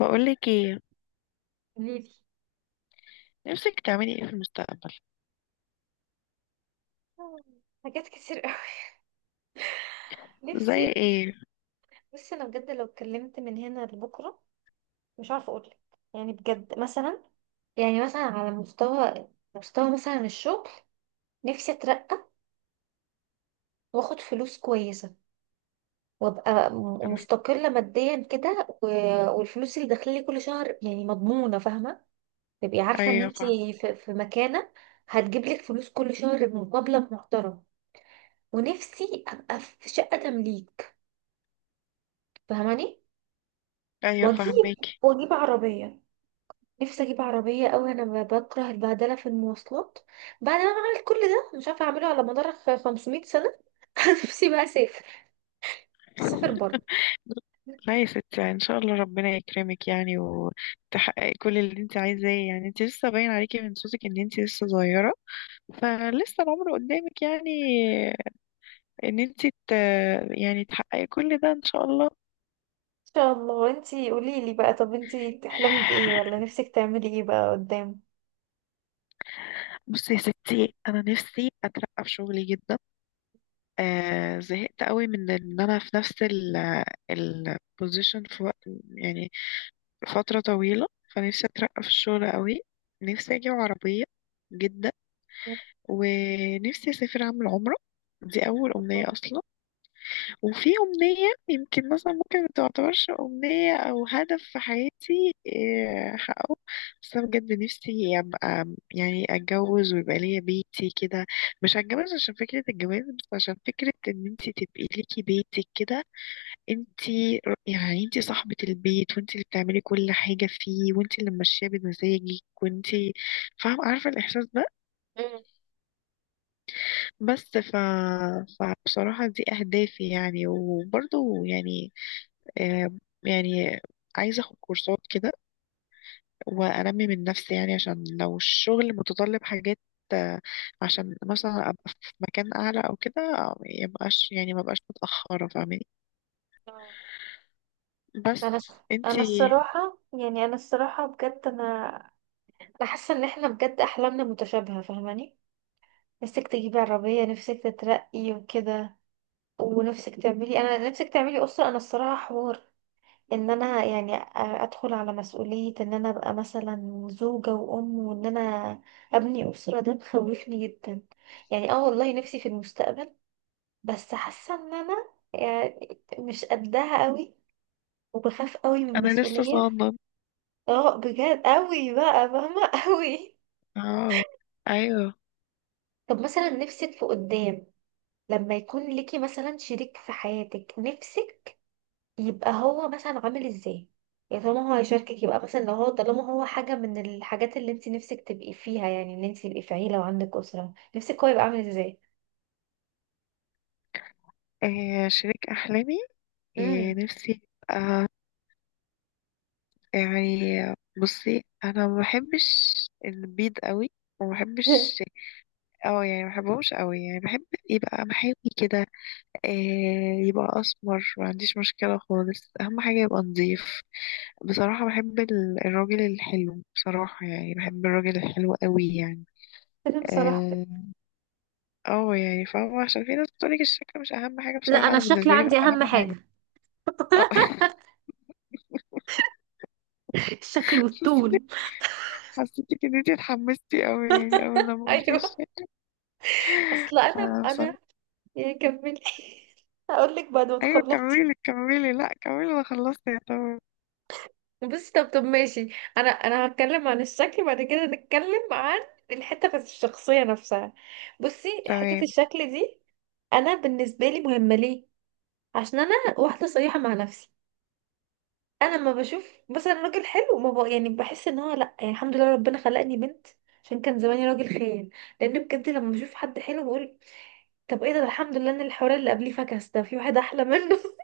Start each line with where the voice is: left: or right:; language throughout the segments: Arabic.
left: بقولك ايه؟
right: قوليلي.
left: نفسك تعملي ايه في المستقبل؟
right: حاجات كتير قوي نفسي.
left: زي ايه؟
right: بصي انا بجد لو اتكلمت من هنا لبكره مش عارفه اقولك. يعني بجد مثلا يعني مثلا على مستوى مستوى مثلا الشغل، نفسي اترقى، واخد فلوس كويسه، وابقى
left: أمي-
right: مستقله ماديا كده و... والفلوس اللي داخلالي كل شهر يعني مضمونه، فاهمه، تبقي عارفه ان
left: ايوه
right: انت
left: فاهمة.
right: في مكانه هتجيبلك فلوس كل شهر بمقابله محترمه. ونفسي ابقى في شقه تمليك، فاهماني.
left: ايوه
right: واجيب
left: فاهمك.
right: واجيب عربية، نفسي اجيب عربية اوي، انا بكره البهدلة في المواصلات بعد ما عملت كل ده، مش عارفة اعمله على مدار 500 سنة. نفسي بقى اسافر، اسافر برضه.
left: لا يا ستي ان شاء الله ربنا يكرمك، يعني وتحققي كل اللي انت عايزاه. يعني انت لسه باين عليكي من صوتك ان انت لسه صغيرة، فلسه العمر قدامك يعني. ان انت ت... يعني تحققي كل ده ان شاء الله.
right: ان شاء الله. انتي قوليلي بقى، طب انتي بتحلمي بايه ولا نفسك تعملي ايه بقى قدام؟
left: بصي يا ستي، انا نفسي اترقى في شغلي جدا. آه، زهقت قوي من ان انا في نفس البوزيشن في وقت، يعني فترة طويلة. فنفسي أترقى في الشغل قوي. نفسي أجيب عربية جدا. ونفسي أسافر أعمل عمرة، دي أول أمنية أصلا. وفي أمنية يمكن مثلا ممكن ما تعتبرش أمنية، أو هدف في حياتي إيه، أحققه. بس أنا بجد نفسي أبقى، يعني أتجوز ويبقى ليا بيتي كده. مش هتجوز عشان فكرة الجواز، بس عشان فكرة إن أنتي تبقي ليكي بيتك كده. انتي يعني انتي صاحبة البيت، وانتي اللي بتعملي كل حاجة فيه، وانتي اللي ماشية بمزاجك، وانتي فاهمة عارفة الإحساس ده. بس ف... فبصراحة دي أهدافي يعني، وبرضه يعني آه، يعني عايزة أخد كورسات كده وأنمي من نفسي، يعني عشان لو الشغل متطلب حاجات آه، عشان مثلا أبقى في مكان أعلى أو كده. ميبقاش يعني مبقاش متأخرة، فاهماني؟
right: مم. انا
left: بس انتي؟
right: الصراحه، يعني انا الصراحه بجد، انا حاسه ان احنا بجد احلامنا متشابهه، فاهماني؟ نفسك تجيبي عربيه، نفسك تترقي وكده، ونفسك تعملي، انا نفسك تعملي اسره. انا الصراحه حوار ان انا يعني ادخل على مسؤوليه ان انا ابقى مثلا زوجه وام وان انا ابني اسره ده مخوفني جدا. يعني اه والله نفسي في المستقبل، بس حاسه ان انا يعني مش قدها قوي، وبخاف قوي من
left: أنا لسه
right: المسؤوليه.
left: صاعدة.
right: اه بجد قوي بقى، فاهمة؟ قوي.
left: اه. ايوه.
right: طب مثلا نفسك في قدام لما يكون ليكي مثلا شريك في حياتك، نفسك يبقى هو مثلا عامل ازاي؟ يعني طالما هو هيشاركك، يبقى مثلا لو هو طالما هو حاجة من الحاجات اللي انت نفسك تبقي فيها، يعني ان انت تبقي في عيلة وعندك أسرة، نفسك هو يبقى عامل ازاي؟
left: آه، شريك احلامي. آه،
right: امم.
left: نفسي يبقى يعني، بصي انا ما بحبش البيض قوي، وما بحبش، اه يعني ما بحبهمش قوي. يعني بحب يبقى محاوي كده. آه، يبقى اسمر ما عنديش مشكله خالص، اهم حاجه يبقى نظيف. بصراحه بحب الراجل الحلو، بصراحه يعني بحب الراجل الحلو قوي يعني.
right: انا بصراحة،
left: اه. آه، يعني فاهمه. عشان في ناس بتقولك الشكل مش اهم حاجه،
right: لا
left: بصراحه
right: انا
left: انا
right: الشكل
left: بالنسبه لي ده
right: عندي اهم
left: اهم حاجه.
right: حاجه.
left: اه.
right: الشكل والطول.
left: حسيتك ان انتي اتحمستي قوي، يعني اول لما قلتي
right: ايوه.
left: الشيء.
right: اصل انا
left: فانا بصراحة.
right: انا يا كملي. هقول لك بعد ما
left: ايوه
right: تخلصي.
left: كملي كملي، لا كملي، انا خلصت يا طبعا.
right: بس طب طب ماشي. انا هتكلم عن الشكل، بعد كده نتكلم عن الحته بتاعت الشخصيه نفسها. بصي، حته
left: تمام.
right: الشكل دي انا بالنسبه لي مهمه ليه؟ عشان انا واحده صريحه مع نفسي. انا لما بشوف مثلا راجل حلو ما بق... يعني بحس ان هو لا، يعني الحمد لله ربنا خلقني بنت عشان كان زماني راجل خير. لان بجد لما بشوف حد حلو بقول طب ايه ده، ده الحمد لله ان الحوار اللي قبليه فكس ده في واحد احلى منه.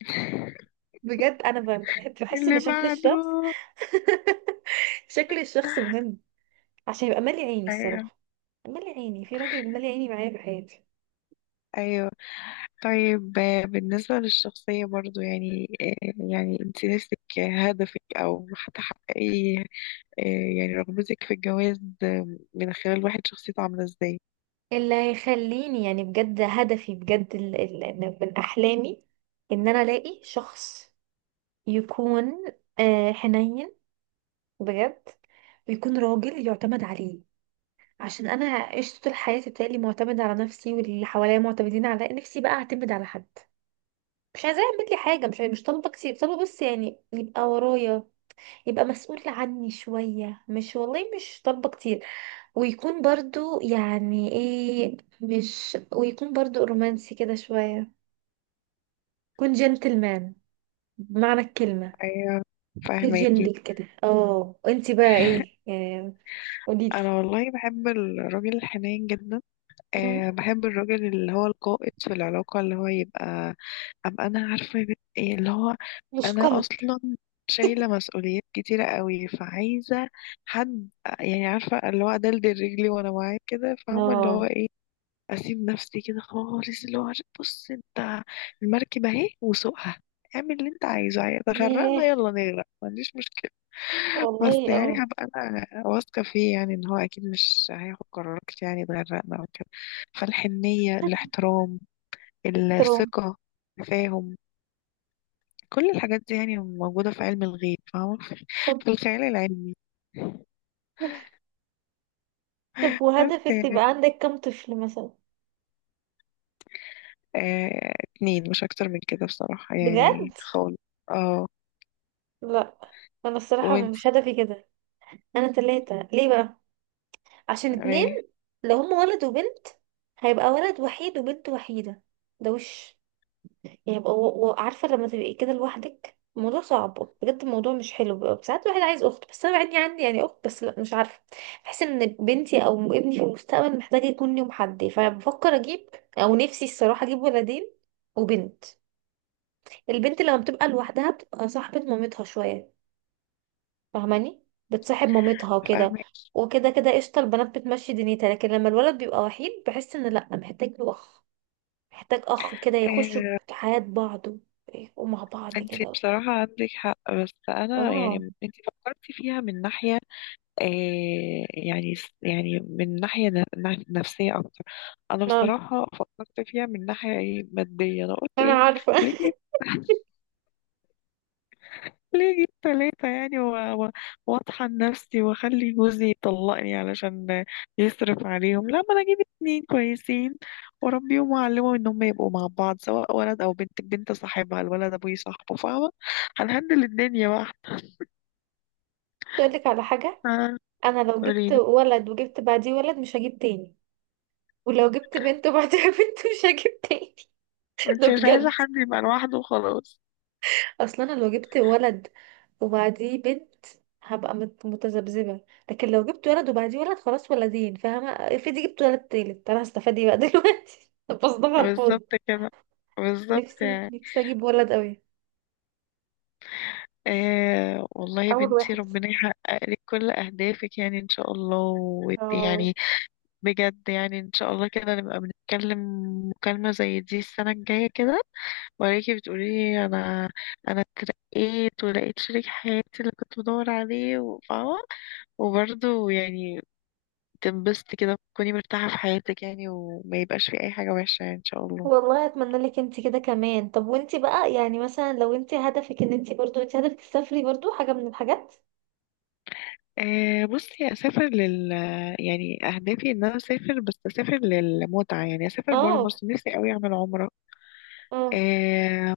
right: بجد انا بحس ان
left: اللي
right: شكل
left: بعده.
right: الشخص، شكل الشخص مهم، عشان يبقى مالي عيني
left: ايوه.
right: الصراحة، مالي عيني في راجل مالي عيني معايا في حياتي.
left: ايوه. طيب آه، بالنسبة للشخصية برضو يعني آه، يعني انت نفسك هدفك او هتحققي آه، يعني رغبتك في الجواز آه، من خلال واحد شخصيته عاملة ازاي؟
right: اللي هيخليني، يعني بجد هدفي بجد، من أحلامي إن أنا ألاقي شخص يكون آه، حنين بجد، ويكون راجل يعتمد عليه. عشان أنا عشت طول حياتي بتهيألي معتمدة على نفسي واللي حواليا معتمدين على نفسي، بقى أعتمد على حد. مش عايزاه يعمل لي حاجة، مش طالبة كتير، طالبة بس يعني يبقى ورايا، يبقى مسؤول عني شوية، مش والله مش طالبة كتير. ويكون برضو يعني ايه، مش ويكون برضو رومانسي كده شوية، يكون جنتلمان بمعنى الكلمة.
left: ايوه فاهماكي.
right: الجندل كده. اه، انتي بقى ايه يعني؟ قوليلي.
left: انا والله بحب الراجل الحنين جدا.
right: مم.
left: أه بحب الراجل اللي هو القائد في العلاقة، اللي هو يبقى أبقى أنا عارفة إيه اللي هو.
right: مش
left: أنا
right: كوميدي.
left: أصلا شايلة مسؤوليات كتيرة قوي، فعايزة حد يعني، عارفة اللي هو أدلدل رجلي وأنا معاه كده، فاهمة اللي هو
right: اه.
left: إيه. اسيب نفسي كده خالص، اللي هو بص انت، المركب اهي وسوقها، اعمل اللي انت عايزه، عايز غرقنا
right: ياه،
left: يلا نغرق، ما عنديش مشكله. بس
right: والله
left: يعني
right: اه.
left: هبقى انا واثقه فيه، يعني ان هو اكيد مش هياخد قرارات يعني تغرقنا او كده. فالحنيه، الاحترام،
right: تروم.
left: الثقه، التفاهم، كل الحاجات دي يعني موجوده في علم الغيب، فاهمه؟
right: طب
left: في الخيال العلمي.
right: طب
left: بس
right: وهدفك
left: يعني
right: تبقى عندك كم طفل مثلا؟
left: آه اتنين، مش اكتر من كده بصراحه
right: بجد؟
left: يعني خالص. اه.
right: لا انا الصراحة
left: وانت؟
right: مش هدفي كده. انا تلاتة، ليه بقى؟ عشان اتنين
left: إيه؟
right: لو هما ولد وبنت هيبقى ولد وحيد وبنت وحيدة. ده وش، يعني يبقى و... و... عارفة لما تبقي كده لوحدك الموضوع صعب بجد، الموضوع مش حلو، بيبقى ساعات الواحد عايز أخت. بس أنا عندي يعني أخت، بس لأ مش عارفة، بحس إن بنتي أو ابني في المستقبل محتاج يكون ليهم حد، فبفكر أجيب، أو نفسي الصراحة أجيب ولدين وبنت. البنت لما بتبقى لوحدها بتبقى صاحبة مامتها شوية، فاهماني؟ بتصاحب مامتها وكده،
left: فاهمك.
right: وكده كده قشطة، البنات بتمشي دنيتها. لكن لما الولد بيبقى وحيد بحس ان لأ، محتاج له أخ، محتاج أخ كده يخشوا
left: آه،
right: حياة بعض ومع بعض
left: انت
right: كده.
left: بصراحة عندك حق، بس انا يعني
right: اه.
left: انت فكرتي فيها من ناحية آه، يعني يعني من ناحية نفسية اكتر. انا
right: اه
left: بصراحة فكرت فيها من ناحية ايه، مادية. انا قلت
right: انا
left: ايه؟
right: عارفه.
left: ليه؟ ليه جيب تلاتة يعني، واطحن نفسي واخلي جوزي يطلقني علشان يصرف عليهم؟ لا، ما انا اجيب اتنين كويسين واربيهم واعلمهم ان هم يبقوا مع بعض. سواء ولد او بنت، البنت صاحبها الولد، ابوي صاحبه، فاهمة؟ هنهندل الدنيا بقى.
right: اقولك على حاجه،
left: آه،
right: انا لو جبت
left: قوليلي.
right: ولد وجبت بعديه ولد مش هجيب تاني. ولو جبت بنت وبعديها بنت مش هجيب تاني. ده
left: انت مش عايزة
right: بجد،
left: حد يبقى لوحده وخلاص.
right: اصلا انا لو جبت ولد وبعديه بنت هبقى متذبذبه. لكن لو جبت ولد وبعديه ولد خلاص، ولدين فاهمه، افرضي جبت ولد تالت انا هستفاد ايه بقى دلوقتي؟ بصدق على الفاضي.
left: بالظبط كده، بالظبط
right: نفسي
left: يعني.
right: نفسي اجيب ولد قوي،
left: آه والله يا
right: اول
left: بنتي
right: واحد.
left: ربنا يحقق لك كل أهدافك، يعني إن شاء الله
right: اه
left: يعني بجد. يعني ان شاء الله كده نبقى بنتكلم مكالمة زي دي السنة الجاية كده، وراكي بتقولي لي، انا انا اترقيت ولقيت شريك حياتي اللي كنت بدور عليه وفاهمة. وبرضه يعني تنبسطي كده، تكوني مرتاحة في حياتك يعني، وما يبقاش في اي حاجة وحشة يعني ان شاء الله.
right: والله اتمنى لك انت كده كمان. طب وانت بقى يعني مثلا لو انت هدفك ان انت برضو، انت هدفك تسافري برضو حاجه من الحاجات؟
left: أه بصي اسافر يعني اهدافي ان انا اسافر، بس اسافر للمتعة. يعني اسافر برا
right: اه.
left: مصر نفسي قوي اعمل
right: اه،
left: عمرة،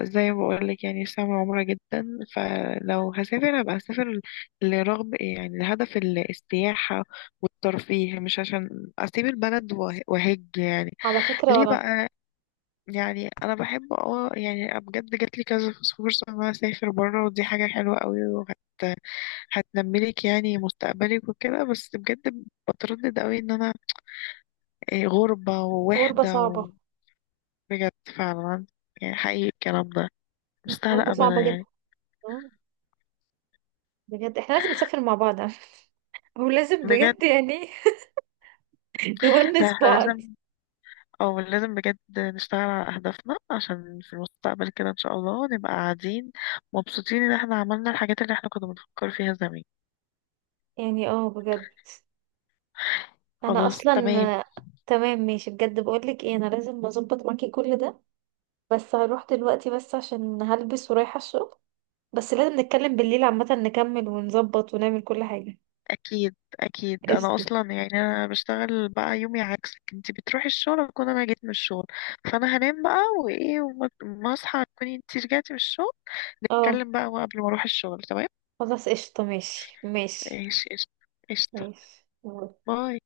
left: زي ما بقولك يعني سامة عمرة جدا. فلو هسافر هبقى هسافر لرغب يعني لهدف السياحة والترفيه، مش عشان أسيب البلد وأهج يعني.
right: على فكرة
left: ليه
right: ولا.
left: بقى؟ يعني أنا بحب اه يعني بجد جاتلي كذا فرصة إن أنا أسافر برا، ودي حاجة حلوة قوي، هتنملك يعني مستقبلك وكده، بس بجد بتردد قوي إن أنا إيه، غربة
right: غربة
left: ووحدة
right: صعبة،
left: وبجد. فعلا، يعني حقيقي الكلام ده، مستاهلة
right: غربه
left: أبدا
right: صعبه جدا.
left: يعني.
right: آه، بجد احنا لازم نسافر مع بعض، ولازم
left: بجد.
right: بجد يعني
left: ده
right: نونس
left: احنا
right: بعض.
left: لازم، او لازم بجد نشتغل على اهدافنا عشان في المستقبل كده ان شاء الله نبقى قاعدين مبسوطين ان احنا عملنا الحاجات اللي احنا كنا بنفكر فيها زمان.
right: يعني اه بجد. انا
left: خلاص
right: اصلا
left: تمام.
right: آه، تمام ماشي، بجد بقولك ايه، انا لازم اظبط معاكي كل ده، بس هروح دلوقتي بس عشان هلبس ورايحة الشغل. بس لازم نتكلم بالليل عامة نكمل ونظبط ونعمل كل حاجة.
left: اكيد اكيد. انا
right: قشطة.
left: اصلا يعني انا بشتغل بقى يومي عكسك، انتي بتروحي الشغل اكون انا جيت من الشغل. فانا هنام بقى وايه وما ما اصحى تكوني انتي رجعتي من الشغل،
right: اه
left: نتكلم بقى قبل ما اروح الشغل، تمام؟
right: خلاص قشطة، ماشي ماشي
left: ايش ايش. قشطة.
right: ماشي
left: باي.